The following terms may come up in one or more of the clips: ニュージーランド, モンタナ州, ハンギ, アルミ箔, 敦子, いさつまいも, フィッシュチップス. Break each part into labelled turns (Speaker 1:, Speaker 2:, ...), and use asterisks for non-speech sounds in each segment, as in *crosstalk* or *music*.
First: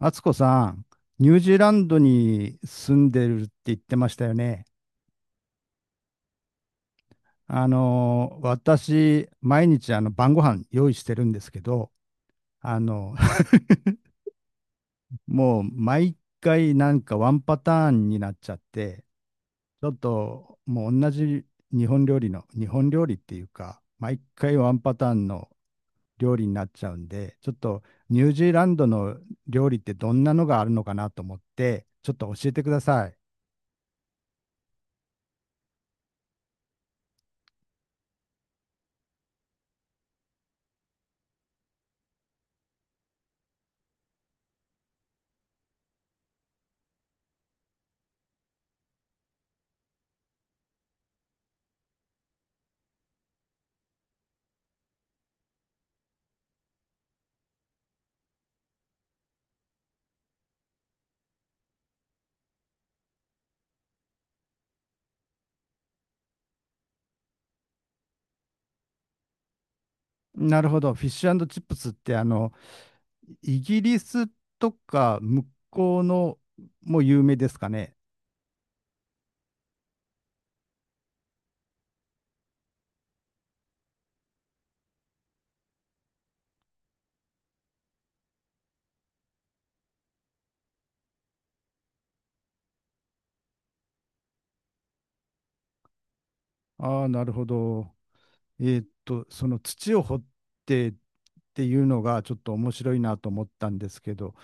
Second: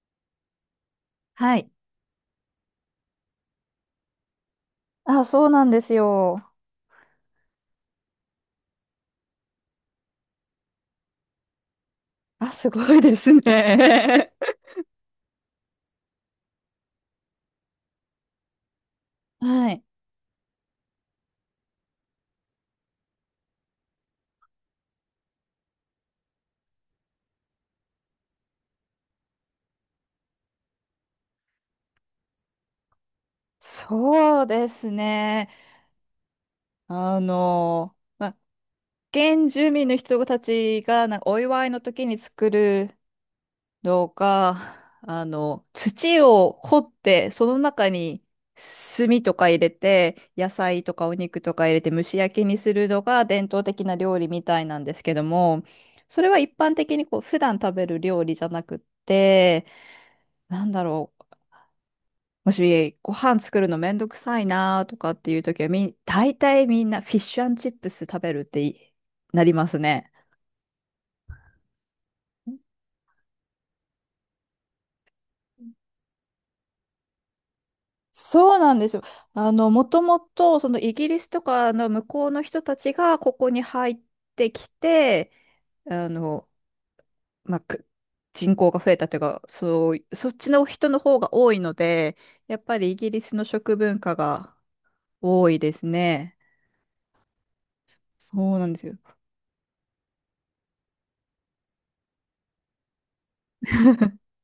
Speaker 1: 敦子さん、ニュージ
Speaker 2: は
Speaker 1: ーラ
Speaker 2: い。
Speaker 1: ンドに住んでるって言ってましたよね。
Speaker 2: あ、そうなんですよ。
Speaker 1: 私、毎日晩ご飯用意してるんですけど、
Speaker 2: あ、す
Speaker 1: あ
Speaker 2: ごい
Speaker 1: の、
Speaker 2: です
Speaker 1: *laughs*
Speaker 2: ね。*laughs*
Speaker 1: もう毎回なんかワンパターンになっちゃって、
Speaker 2: はい。
Speaker 1: ちょっともう同じ日本料理っていうか、毎回ワンパターンの料理になっちゃうんで、ちょっとニュージーランドの料理ってどんなのがあるのかなと思って、ちょっと教えてください。
Speaker 2: そうですね。あの、まあ、原住民の人たちがなんかお祝いの時に作るのが、土を掘って、その中に炭とか入れて、野菜とかお肉とか入れて蒸し焼きにするのが伝統的な料理みたいなんですけども、それは一般的にこう普段食べる料理じゃなくって、なんだろう。もしご飯作るのめんどくさいなとかっていう時は大体みんなフィッシュチップス食べるっていなりますね。
Speaker 1: なるほど。フィッシュチップスってイギリスとか向こうのも有名ですかね。
Speaker 2: そうなんですよ。もともと、そのイギリスとかの向こうの人たちがここに入ってきて、あの、まあ、く人口が増えたというか、そう、そっちの人の方が多いので、やっぱりイギリスの食文化が多いですね。
Speaker 1: ああ、なるほど。
Speaker 2: そうなんですよ。
Speaker 1: その土を掘ってっていうのがちょっと面白いなと思ったんですけど、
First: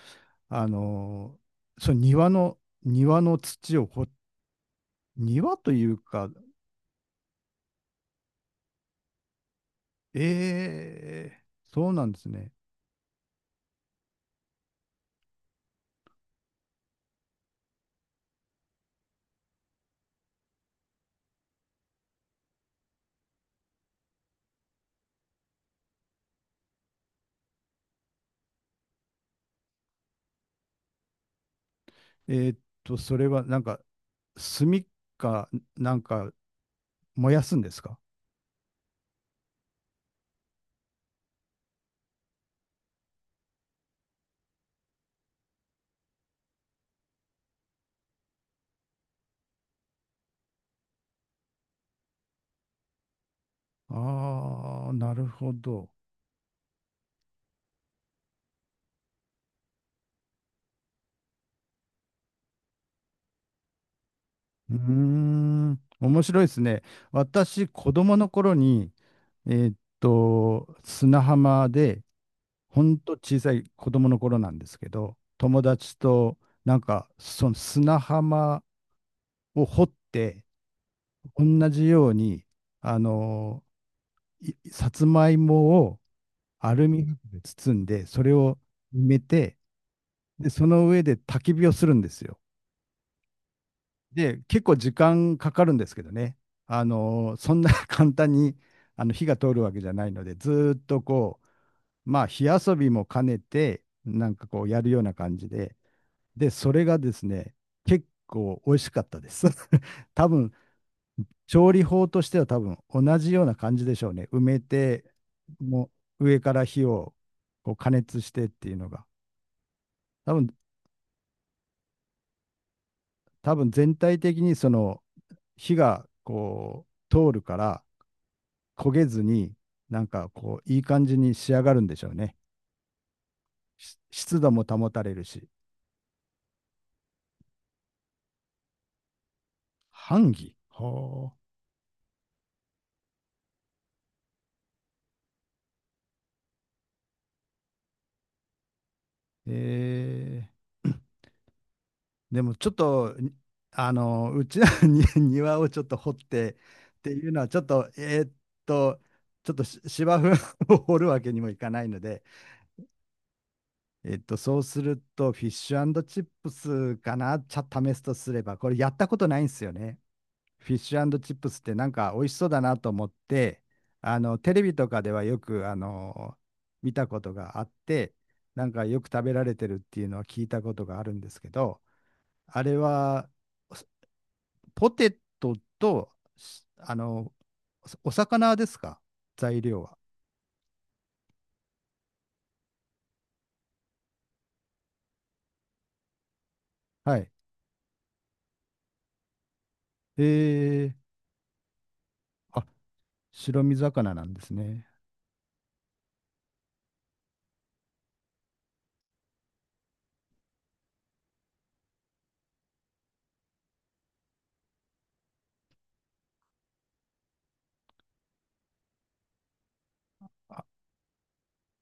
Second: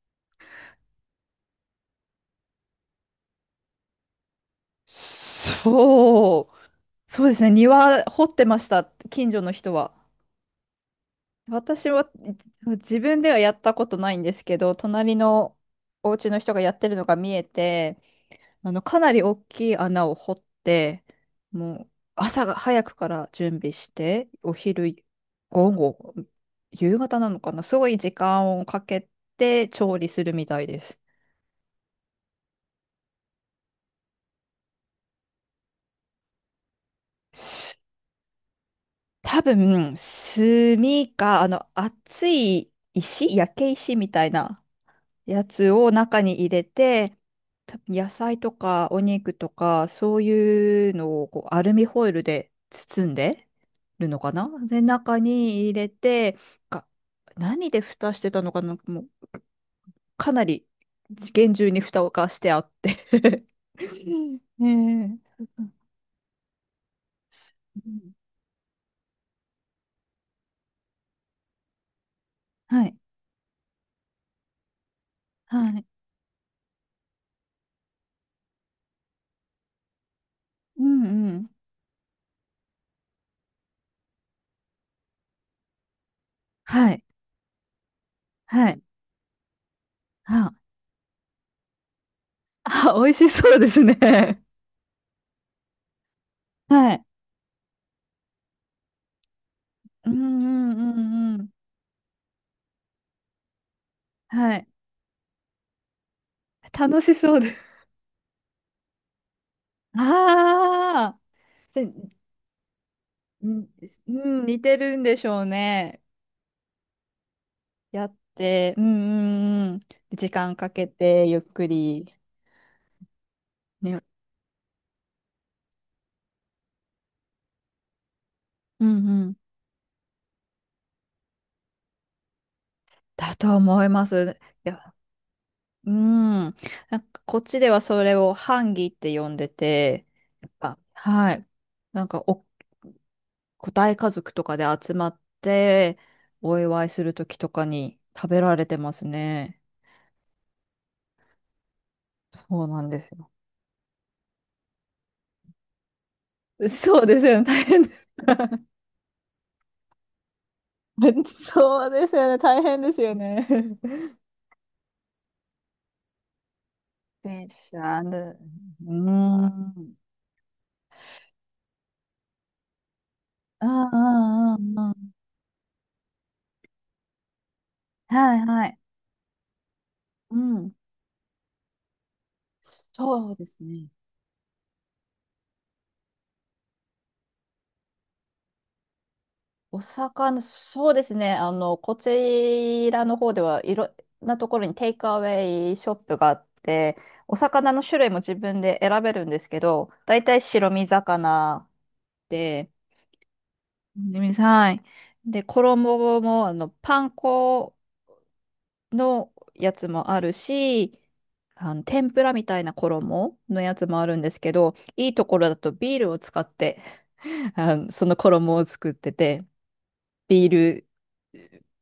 Speaker 1: あのーその庭の、庭の土を庭というか、
Speaker 2: そう。そうですね。庭掘ってました。近所の人は。
Speaker 1: ええ、そ
Speaker 2: 私
Speaker 1: うな
Speaker 2: は
Speaker 1: んですね。
Speaker 2: 自分ではやったことないんですけど、隣のお家の人がやってるのが見えて、かなり大きい穴を掘って、もう朝が早くから準備して、お昼、午後、夕方なのかな、すごい時間をかけて調理するみたいです。
Speaker 1: えーっそれはなんか、炭か、なんか燃やすんですか？
Speaker 2: 多分、炭か、熱い石、焼け石みたいなやつを中に入れて、多分野菜とかお肉とか、そういうのをこうアルミホイルで包んでるのかな、で、
Speaker 1: ああー、な
Speaker 2: 中
Speaker 1: るほ
Speaker 2: に入
Speaker 1: ど。
Speaker 2: れて、が何で蓋してたのかな、もう、かなり厳重に蓋をかしてあって *laughs* う
Speaker 1: うー
Speaker 2: ん。ねえ。
Speaker 1: ん、面白いですね。私、
Speaker 2: う
Speaker 1: 子
Speaker 2: ん。
Speaker 1: 供の頃に、砂浜で、ほ
Speaker 2: はい。
Speaker 1: んと小さい子供の頃なんですけど、友
Speaker 2: はい。
Speaker 1: 達と、なんか、その砂浜を掘って、
Speaker 2: うんうん。
Speaker 1: 同じように、あのさつまいもをアル
Speaker 2: はい。
Speaker 1: ミ箔で包んで、それを
Speaker 2: はい。
Speaker 1: 埋めて、で、その上で焚き火をするんですよ。
Speaker 2: あ、美味しそうです
Speaker 1: で、
Speaker 2: ね。
Speaker 1: 結構時間かかるんですけどね、
Speaker 2: はい。
Speaker 1: そんな *laughs* 簡単に火が通るわけじゃな
Speaker 2: う
Speaker 1: い
Speaker 2: ん
Speaker 1: ので、ずー
Speaker 2: う
Speaker 1: っ
Speaker 2: ん
Speaker 1: と
Speaker 2: うんう
Speaker 1: こ
Speaker 2: ん。
Speaker 1: う、まあ、火遊びも兼ねて、なんか
Speaker 2: は
Speaker 1: こ
Speaker 2: い。
Speaker 1: うやるような感じで、で、それが
Speaker 2: 楽
Speaker 1: で
Speaker 2: し
Speaker 1: す
Speaker 2: そうで
Speaker 1: ね、
Speaker 2: す。
Speaker 1: 結構美味しかったです。*laughs* 多分
Speaker 2: ああ、
Speaker 1: 調理
Speaker 2: で
Speaker 1: 法
Speaker 2: ん
Speaker 1: としては多分同じよう
Speaker 2: う
Speaker 1: な感じでしょうね。埋
Speaker 2: ん、似
Speaker 1: め
Speaker 2: てるん
Speaker 1: て、
Speaker 2: でしょう
Speaker 1: も
Speaker 2: ね。
Speaker 1: う上から火をこう加
Speaker 2: やっ
Speaker 1: 熱してって
Speaker 2: て、
Speaker 1: いう
Speaker 2: うん
Speaker 1: のが。
Speaker 2: うんうん。時
Speaker 1: 多分、
Speaker 2: 間かけて、ゆっくり。
Speaker 1: 多分全
Speaker 2: ね、
Speaker 1: 体的にその火がこう通るから
Speaker 2: う
Speaker 1: 焦げ
Speaker 2: ん
Speaker 1: ず
Speaker 2: うん。
Speaker 1: に、なんかこういい感じに仕上がるんでしょうね。
Speaker 2: だと思い
Speaker 1: し
Speaker 2: ま
Speaker 1: 湿
Speaker 2: す。
Speaker 1: 度も
Speaker 2: い
Speaker 1: 保
Speaker 2: や、
Speaker 1: たれるし。
Speaker 2: うん。なんかこっちではそれをハンギって呼んでて、
Speaker 1: ハン
Speaker 2: やっ
Speaker 1: ギ
Speaker 2: ぱ、
Speaker 1: は
Speaker 2: は
Speaker 1: あ。
Speaker 2: い。なんか個体家族とかで集まってお祝いするときとかに食べられてますね。
Speaker 1: えー、でも
Speaker 2: そ
Speaker 1: ち
Speaker 2: う
Speaker 1: ょっ
Speaker 2: なんです
Speaker 1: と、
Speaker 2: よ。
Speaker 1: うちの *laughs* に庭をちょっと掘ってっ
Speaker 2: そう
Speaker 1: て
Speaker 2: です
Speaker 1: いう
Speaker 2: よ
Speaker 1: の
Speaker 2: ね。
Speaker 1: は、ちょ
Speaker 2: 大
Speaker 1: っ
Speaker 2: 変
Speaker 1: と、
Speaker 2: です。
Speaker 1: と、ちょっとし芝生を *laughs* 掘るわけにも
Speaker 2: *laughs*
Speaker 1: いかな
Speaker 2: そ
Speaker 1: い
Speaker 2: う
Speaker 1: の
Speaker 2: です
Speaker 1: で、
Speaker 2: よね。大変ですよね。フ
Speaker 1: そうすると、フィッシュチップスかな、
Speaker 2: ィ
Speaker 1: ちゃ
Speaker 2: シ
Speaker 1: 試すと
Speaker 2: ン
Speaker 1: すれば、これやった
Speaker 2: う
Speaker 1: ことないんですよ
Speaker 2: ん。
Speaker 1: ね。フィッシュチップスってなんか美味しそうだなと思って、
Speaker 2: うん
Speaker 1: テ
Speaker 2: うん
Speaker 1: レビ
Speaker 2: う
Speaker 1: と
Speaker 2: んう
Speaker 1: かで
Speaker 2: ん。
Speaker 1: はよく、見たことがあって、
Speaker 2: はい
Speaker 1: な
Speaker 2: は
Speaker 1: ん
Speaker 2: い。
Speaker 1: かよく食べられてるっていうのは
Speaker 2: う
Speaker 1: 聞いたこ
Speaker 2: ん。
Speaker 1: とがあるんですけど、あれは、
Speaker 2: そうですね。
Speaker 1: ポテトと、あの、おお魚ですか？材
Speaker 2: お
Speaker 1: 料は。
Speaker 2: 魚、そうですね。こちらの方ではいろんなところにテイクアウェイショップがあって、
Speaker 1: はい。
Speaker 2: お魚の種類も自分で選べるんですけど、だ
Speaker 1: え
Speaker 2: いたい白身
Speaker 1: ー、
Speaker 2: 魚
Speaker 1: あ、
Speaker 2: で、
Speaker 1: 白身魚なん
Speaker 2: ね、
Speaker 1: です
Speaker 2: はい。
Speaker 1: ね。
Speaker 2: で、衣も、パン粉のやつもあるし、天ぷらみたいな衣のやつもあるんですけど、いいところだとビールを使って、*laughs* その衣を作ってて、ビール、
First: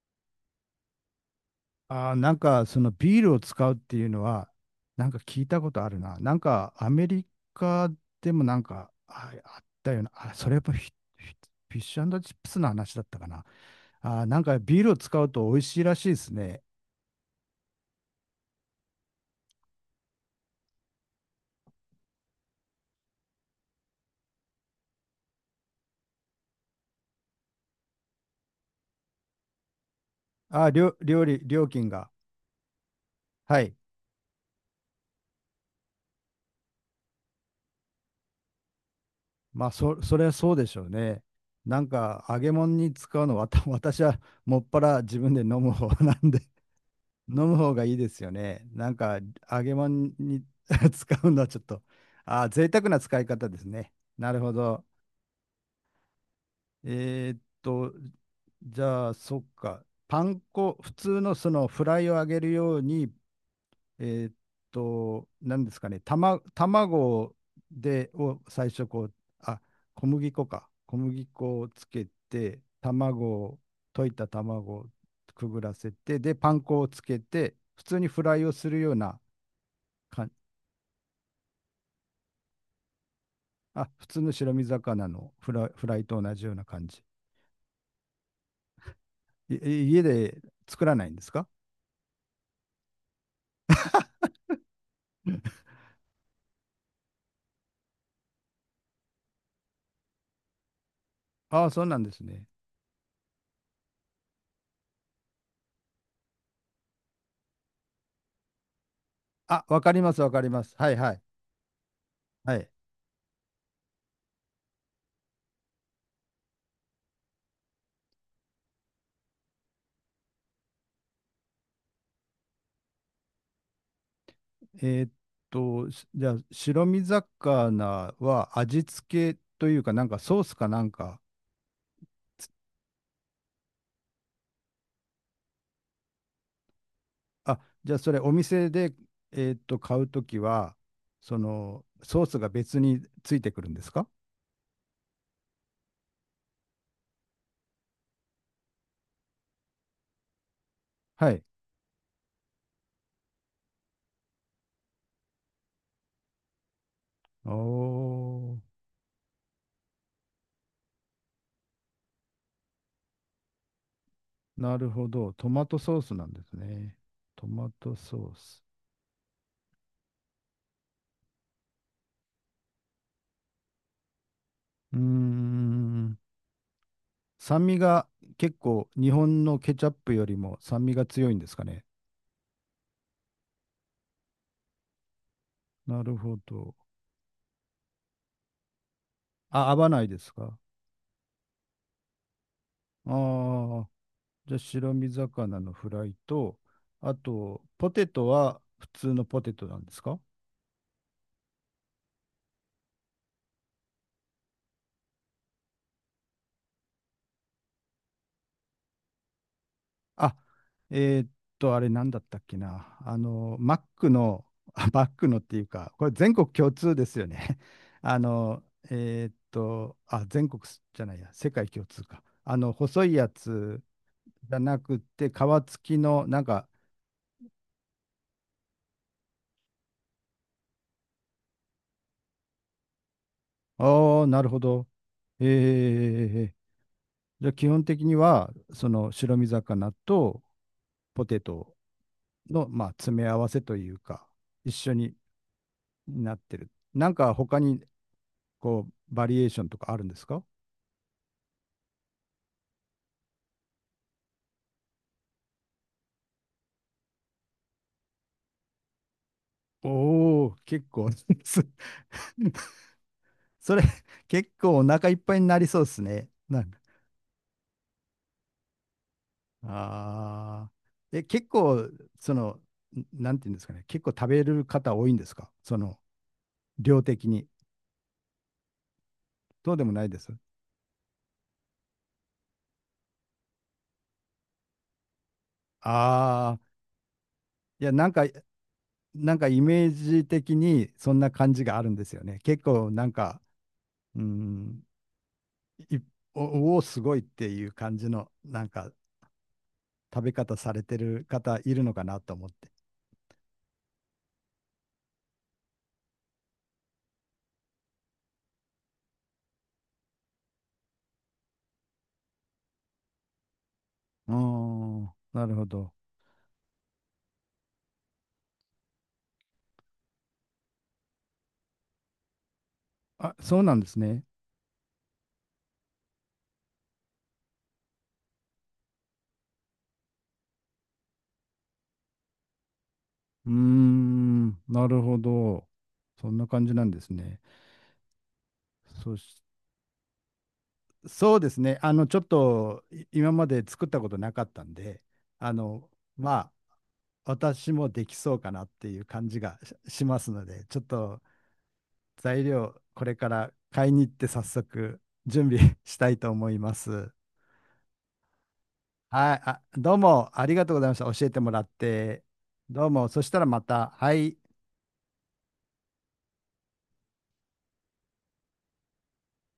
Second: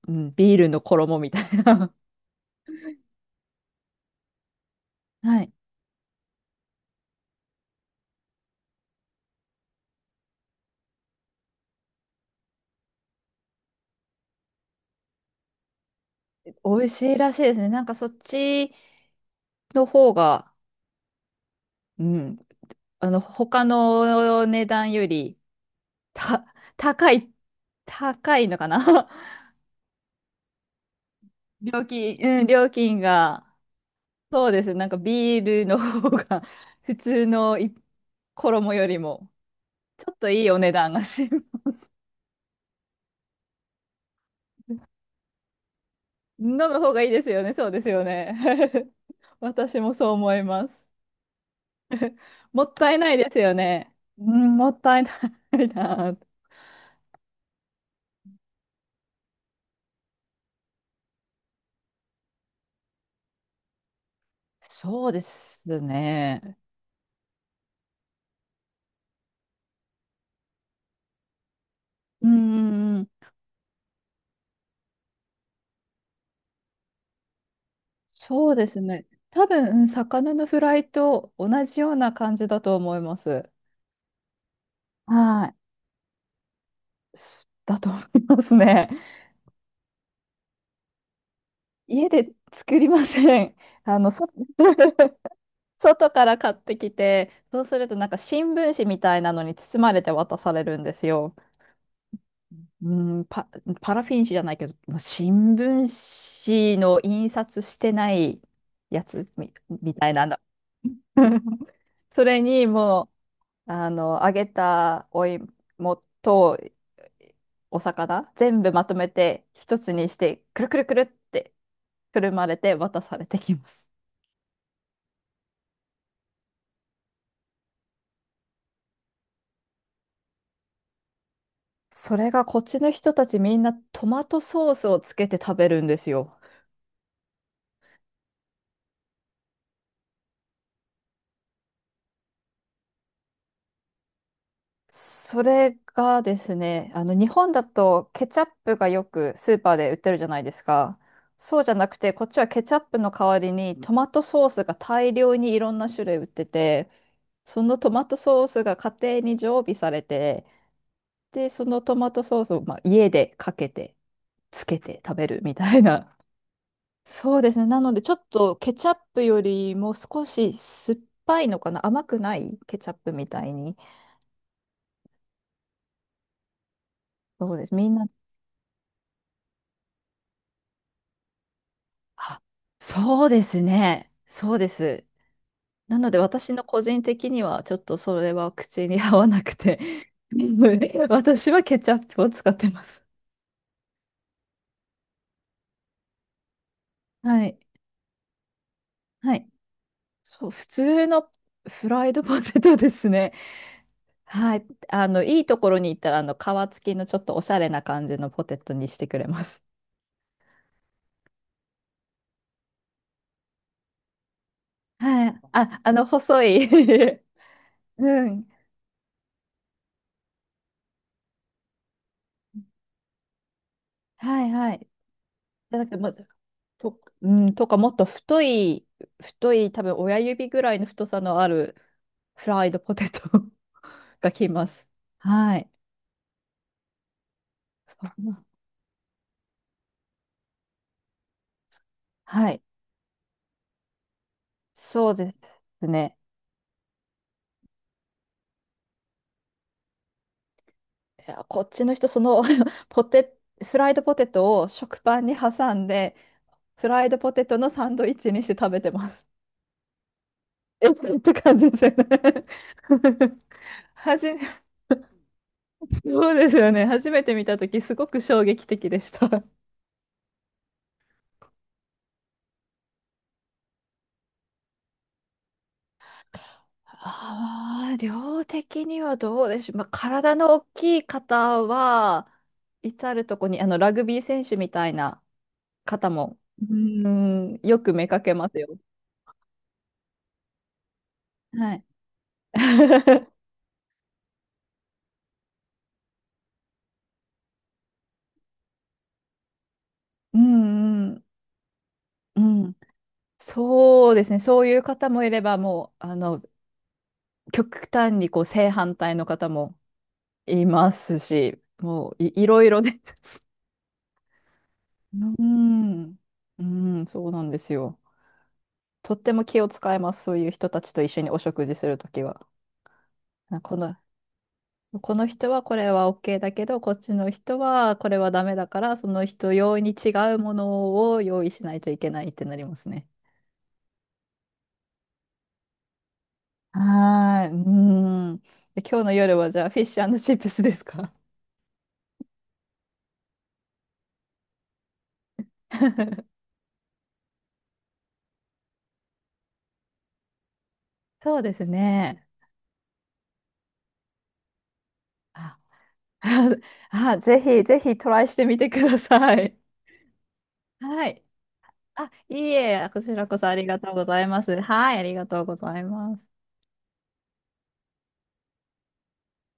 Speaker 2: うん、ビールの衣みたいな。
Speaker 1: あー、なんか、そのビールを使うっていうのは、なんか
Speaker 2: *laughs*
Speaker 1: 聞
Speaker 2: は
Speaker 1: い
Speaker 2: い。
Speaker 1: たことあるな。なんか、アメリカでもなんか、あ、あったような。あ、それやっぱフィフィッシュチップスの話だったかな。あー、なんかビールを使うと美味しいらしいですね。
Speaker 2: 美味しいらしいですね。なんかそっちの方が、うん、他の値段より、た、高い、高いのかな。
Speaker 1: あー、
Speaker 2: *laughs*
Speaker 1: 料
Speaker 2: 料
Speaker 1: 金が。
Speaker 2: 金、うん、料金が、
Speaker 1: はい。
Speaker 2: そうです。なんかビールの方が普通の衣よりも、
Speaker 1: まあ、
Speaker 2: ちょ
Speaker 1: そ
Speaker 2: っ
Speaker 1: れ
Speaker 2: と
Speaker 1: は
Speaker 2: いい
Speaker 1: そう
Speaker 2: お
Speaker 1: で
Speaker 2: 値
Speaker 1: しょう
Speaker 2: 段が
Speaker 1: ね。
Speaker 2: し、*laughs*
Speaker 1: なんか、揚げ物に使うのは、*laughs* 私はもっぱら自分で飲む方なんで、
Speaker 2: 飲む方がいいで
Speaker 1: *laughs*
Speaker 2: すよ
Speaker 1: 飲
Speaker 2: ね。
Speaker 1: む
Speaker 2: そう
Speaker 1: 方
Speaker 2: で
Speaker 1: が
Speaker 2: す
Speaker 1: いい
Speaker 2: よ
Speaker 1: ですよ
Speaker 2: ね。
Speaker 1: ね。なんか、
Speaker 2: *laughs*
Speaker 1: 揚げ
Speaker 2: 私もそう
Speaker 1: 物
Speaker 2: 思い
Speaker 1: に
Speaker 2: ま
Speaker 1: *laughs*
Speaker 2: す。
Speaker 1: 使うのはちょっと、ああ、
Speaker 2: も
Speaker 1: 贅
Speaker 2: っ
Speaker 1: 沢
Speaker 2: た
Speaker 1: な
Speaker 2: いない
Speaker 1: 使い
Speaker 2: です
Speaker 1: 方
Speaker 2: よ
Speaker 1: ですね。
Speaker 2: ね。う
Speaker 1: なるほ
Speaker 2: ん、もっ
Speaker 1: ど。
Speaker 2: たいないな。
Speaker 1: えーっと、じゃあ、そっか。パン粉、普通のそのフライを揚げるように、えーっ
Speaker 2: そうです
Speaker 1: 何ですかね、
Speaker 2: ね。
Speaker 1: 卵で、を最初こう、あ、小麦粉か。小麦粉をつけ
Speaker 2: う
Speaker 1: て、
Speaker 2: ん、
Speaker 1: 卵を、溶いた卵をくぐらせて、で、パン粉をつけて、普通にフライを
Speaker 2: そうで
Speaker 1: する
Speaker 2: す
Speaker 1: よう
Speaker 2: ね。
Speaker 1: な
Speaker 2: 多分、うん、
Speaker 1: 感
Speaker 2: 魚
Speaker 1: じ。
Speaker 2: のフライと同じような感じだと思います。
Speaker 1: あ、普通の白身魚のフ
Speaker 2: は
Speaker 1: ライ、フライと同じような感じ。
Speaker 2: い。だと思いますね。
Speaker 1: いい家で作らないんですか？
Speaker 2: 家で作りません。あの、そ *laughs* 外から買ってきて、そうするとなんか新聞紙みたいなのに包まれて渡されるんですよ。
Speaker 1: ああ、そうなんですね。
Speaker 2: うん、パラフィン紙じゃないけど、まあ新聞紙の印刷してないやつみ、
Speaker 1: あ、わか
Speaker 2: み
Speaker 1: り
Speaker 2: た
Speaker 1: ま
Speaker 2: い
Speaker 1: す、
Speaker 2: な
Speaker 1: わ
Speaker 2: の。
Speaker 1: かります。はいはい。
Speaker 2: *laughs* それ
Speaker 1: は
Speaker 2: に
Speaker 1: い。
Speaker 2: もう、揚げたお芋とお魚、全部まとめて一つにして、くるくるくるってくるまれて渡されてきます。
Speaker 1: えーっしじゃあ、白身魚は味付けというか、なんかソースかなんか、
Speaker 2: それがこっちの人たちみんなトマトソースをつけて食べるんですよ。
Speaker 1: あ、じゃあそれお店で、買うときは、その、ソースが別についてくるんですか？
Speaker 2: それがですね、日本だとケチャップがよくスーパーで売ってるじゃないですか。
Speaker 1: はい。
Speaker 2: そうじゃなくて、こっちはケチャップの代わりにトマトソースが大量にいろんな種類売ってて、
Speaker 1: お
Speaker 2: そのトマトソー
Speaker 1: ー、
Speaker 2: スが家庭に常備されて、で、そのトマトソースをまあ家でかけて、つ
Speaker 1: な
Speaker 2: け
Speaker 1: る
Speaker 2: て
Speaker 1: ほ
Speaker 2: 食べ
Speaker 1: ど。
Speaker 2: る
Speaker 1: ト
Speaker 2: み
Speaker 1: マ
Speaker 2: た
Speaker 1: ト
Speaker 2: い
Speaker 1: ソース
Speaker 2: な。
Speaker 1: なんですね。
Speaker 2: *laughs* そう
Speaker 1: ト
Speaker 2: ですね。
Speaker 1: マ
Speaker 2: なの
Speaker 1: ト
Speaker 2: で、ちょっ
Speaker 1: ソー
Speaker 2: と
Speaker 1: ス。
Speaker 2: ケチャップよりも少し酸っぱいのかな、甘くないケチャップみたいに。
Speaker 1: うーん。
Speaker 2: そうで
Speaker 1: 酸
Speaker 2: す。
Speaker 1: 味
Speaker 2: みんな、
Speaker 1: が結構日本のケチャップよりも酸味が強いんですかね。
Speaker 2: あ、そうですね。そうです。な
Speaker 1: な
Speaker 2: の
Speaker 1: る
Speaker 2: で
Speaker 1: ほ
Speaker 2: 私の
Speaker 1: ど。
Speaker 2: 個人的にはちょっとそれは口に合わなく
Speaker 1: あ、合
Speaker 2: て、
Speaker 1: わないですか？
Speaker 2: *laughs* 私はケチャップを使ってます。
Speaker 1: ああー。じゃあ白身魚のフライと、あ
Speaker 2: はい。
Speaker 1: と、ポテトは普通の
Speaker 2: は
Speaker 1: ポ
Speaker 2: い。
Speaker 1: テトなんですか？
Speaker 2: そう、普通のフライドポテトですね。はい。いいところに行ったら、皮付きのちょっとおしゃれな感じのポテトにしてくれます。
Speaker 1: あ、えーっあれなんだったっけな。あの、マックの、あマック
Speaker 2: は
Speaker 1: のっ
Speaker 2: い。
Speaker 1: ていう
Speaker 2: あ、
Speaker 1: か、これ全
Speaker 2: 細
Speaker 1: 国
Speaker 2: い。
Speaker 1: 共通です
Speaker 2: *laughs*
Speaker 1: よね。*laughs* あ
Speaker 2: うん。
Speaker 1: の、あ、全国すじゃないや、世界共通か。あの、細いやつ
Speaker 2: はい
Speaker 1: じゃ
Speaker 2: は
Speaker 1: な
Speaker 2: い。
Speaker 1: くて、皮付
Speaker 2: だか
Speaker 1: き
Speaker 2: らも
Speaker 1: の、
Speaker 2: う
Speaker 1: なんか、
Speaker 2: と、うん、とかもっと太い、太い、多分親指ぐらいの太さのあるフライドポテト *laughs*
Speaker 1: ああ、
Speaker 2: が
Speaker 1: な
Speaker 2: き
Speaker 1: るほ
Speaker 2: ます。
Speaker 1: ど。
Speaker 2: はい。
Speaker 1: えー、じゃあ基本的
Speaker 2: そ
Speaker 1: に
Speaker 2: んな、
Speaker 1: は、その白身魚とポテト
Speaker 2: はい。
Speaker 1: の、まあ、詰め合わせというか、一緒
Speaker 2: そう
Speaker 1: に
Speaker 2: ですね。
Speaker 1: なってる。なんか他に、こう、バリエーションとかあるんですか？
Speaker 2: いや、こっちの人、*laughs* ポテ、フライドポテトを食パンに挟んで、フライドポテトのサンドイッチにして食べてます。
Speaker 1: おお、
Speaker 2: *laughs*
Speaker 1: 結
Speaker 2: え
Speaker 1: 構
Speaker 2: って
Speaker 1: *laughs*
Speaker 2: 感
Speaker 1: そ
Speaker 2: じですよね。 *laughs*
Speaker 1: それ、
Speaker 2: はじめ、
Speaker 1: 結構お腹いっぱいになりそうです
Speaker 2: *laughs*
Speaker 1: ね。
Speaker 2: そうです
Speaker 1: なん
Speaker 2: よ
Speaker 1: か、
Speaker 2: ね。初めて見たとき、すごく衝撃的でした。
Speaker 1: ああ。え、結構、その、んなんていうんですかね、結構食べる方多いんですか？その、量的に。
Speaker 2: ああ、量的にはどうでし
Speaker 1: そ
Speaker 2: ょ
Speaker 1: う
Speaker 2: う。
Speaker 1: で
Speaker 2: まあ、
Speaker 1: もないです。
Speaker 2: 体の大きい方は、至るとこに、ラグビー選手みたいな方も、
Speaker 1: ああ、
Speaker 2: よ
Speaker 1: いや、
Speaker 2: く
Speaker 1: な
Speaker 2: 目
Speaker 1: ん
Speaker 2: か
Speaker 1: か、
Speaker 2: けますよ。
Speaker 1: なんかイメージ的にそんな感じ
Speaker 2: は
Speaker 1: があ
Speaker 2: い。
Speaker 1: るんですよね。結構、なん
Speaker 2: *laughs*
Speaker 1: か、うん、いおおすごいっていう感じのなんか食べ
Speaker 2: うん
Speaker 1: 方されて
Speaker 2: うん、
Speaker 1: る方いるのかなと
Speaker 2: う
Speaker 1: 思って。
Speaker 2: ん。そうですね。そういう方もいれば、もう、極端にこう正反対の方もいますし、もういろいろです。
Speaker 1: ああ、
Speaker 2: う
Speaker 1: なるほど。
Speaker 2: ん、うん、そうなんですよ。とっても気を使います。そういう人たちと一緒にお食事するときは。
Speaker 1: あ、そ
Speaker 2: あ
Speaker 1: うな
Speaker 2: こ
Speaker 1: んで
Speaker 2: の、
Speaker 1: すね。
Speaker 2: この人はこれは OK だけど、こっちの人はこれはダメだから、その人用に違うものを用意しないといけないってなりますね。
Speaker 1: うーん、なるほど。そんな感じなんですね。
Speaker 2: はーい。うーん。で、今日の
Speaker 1: そ
Speaker 2: 夜
Speaker 1: し、
Speaker 2: はじゃあフィッシュチップスですか？
Speaker 1: そうですね。ちょっとい今まで作ったことなかったんで、あの、ま
Speaker 2: *laughs*
Speaker 1: あ、私もできそうかなっていう感じがし、しますので、ちょっと
Speaker 2: そうですね。
Speaker 1: 材料、これから買いに行って早速準
Speaker 2: あ、
Speaker 1: 備 *laughs* したいと思
Speaker 2: *laughs*
Speaker 1: います。
Speaker 2: あ、ぜひぜひトライしてみてくださ
Speaker 1: はい、
Speaker 2: い。
Speaker 1: あ、どうもありがとうございました。
Speaker 2: はい。
Speaker 1: 教えてもらっ
Speaker 2: あ、
Speaker 1: て。
Speaker 2: いい
Speaker 1: どう
Speaker 2: え、こち
Speaker 1: も、そ
Speaker 2: ら
Speaker 1: し
Speaker 2: こ
Speaker 1: たら
Speaker 2: そあ
Speaker 1: ま
Speaker 2: りが
Speaker 1: た。
Speaker 2: とうご
Speaker 1: は
Speaker 2: ざい
Speaker 1: い。
Speaker 2: ます。はい、ありがとうございます。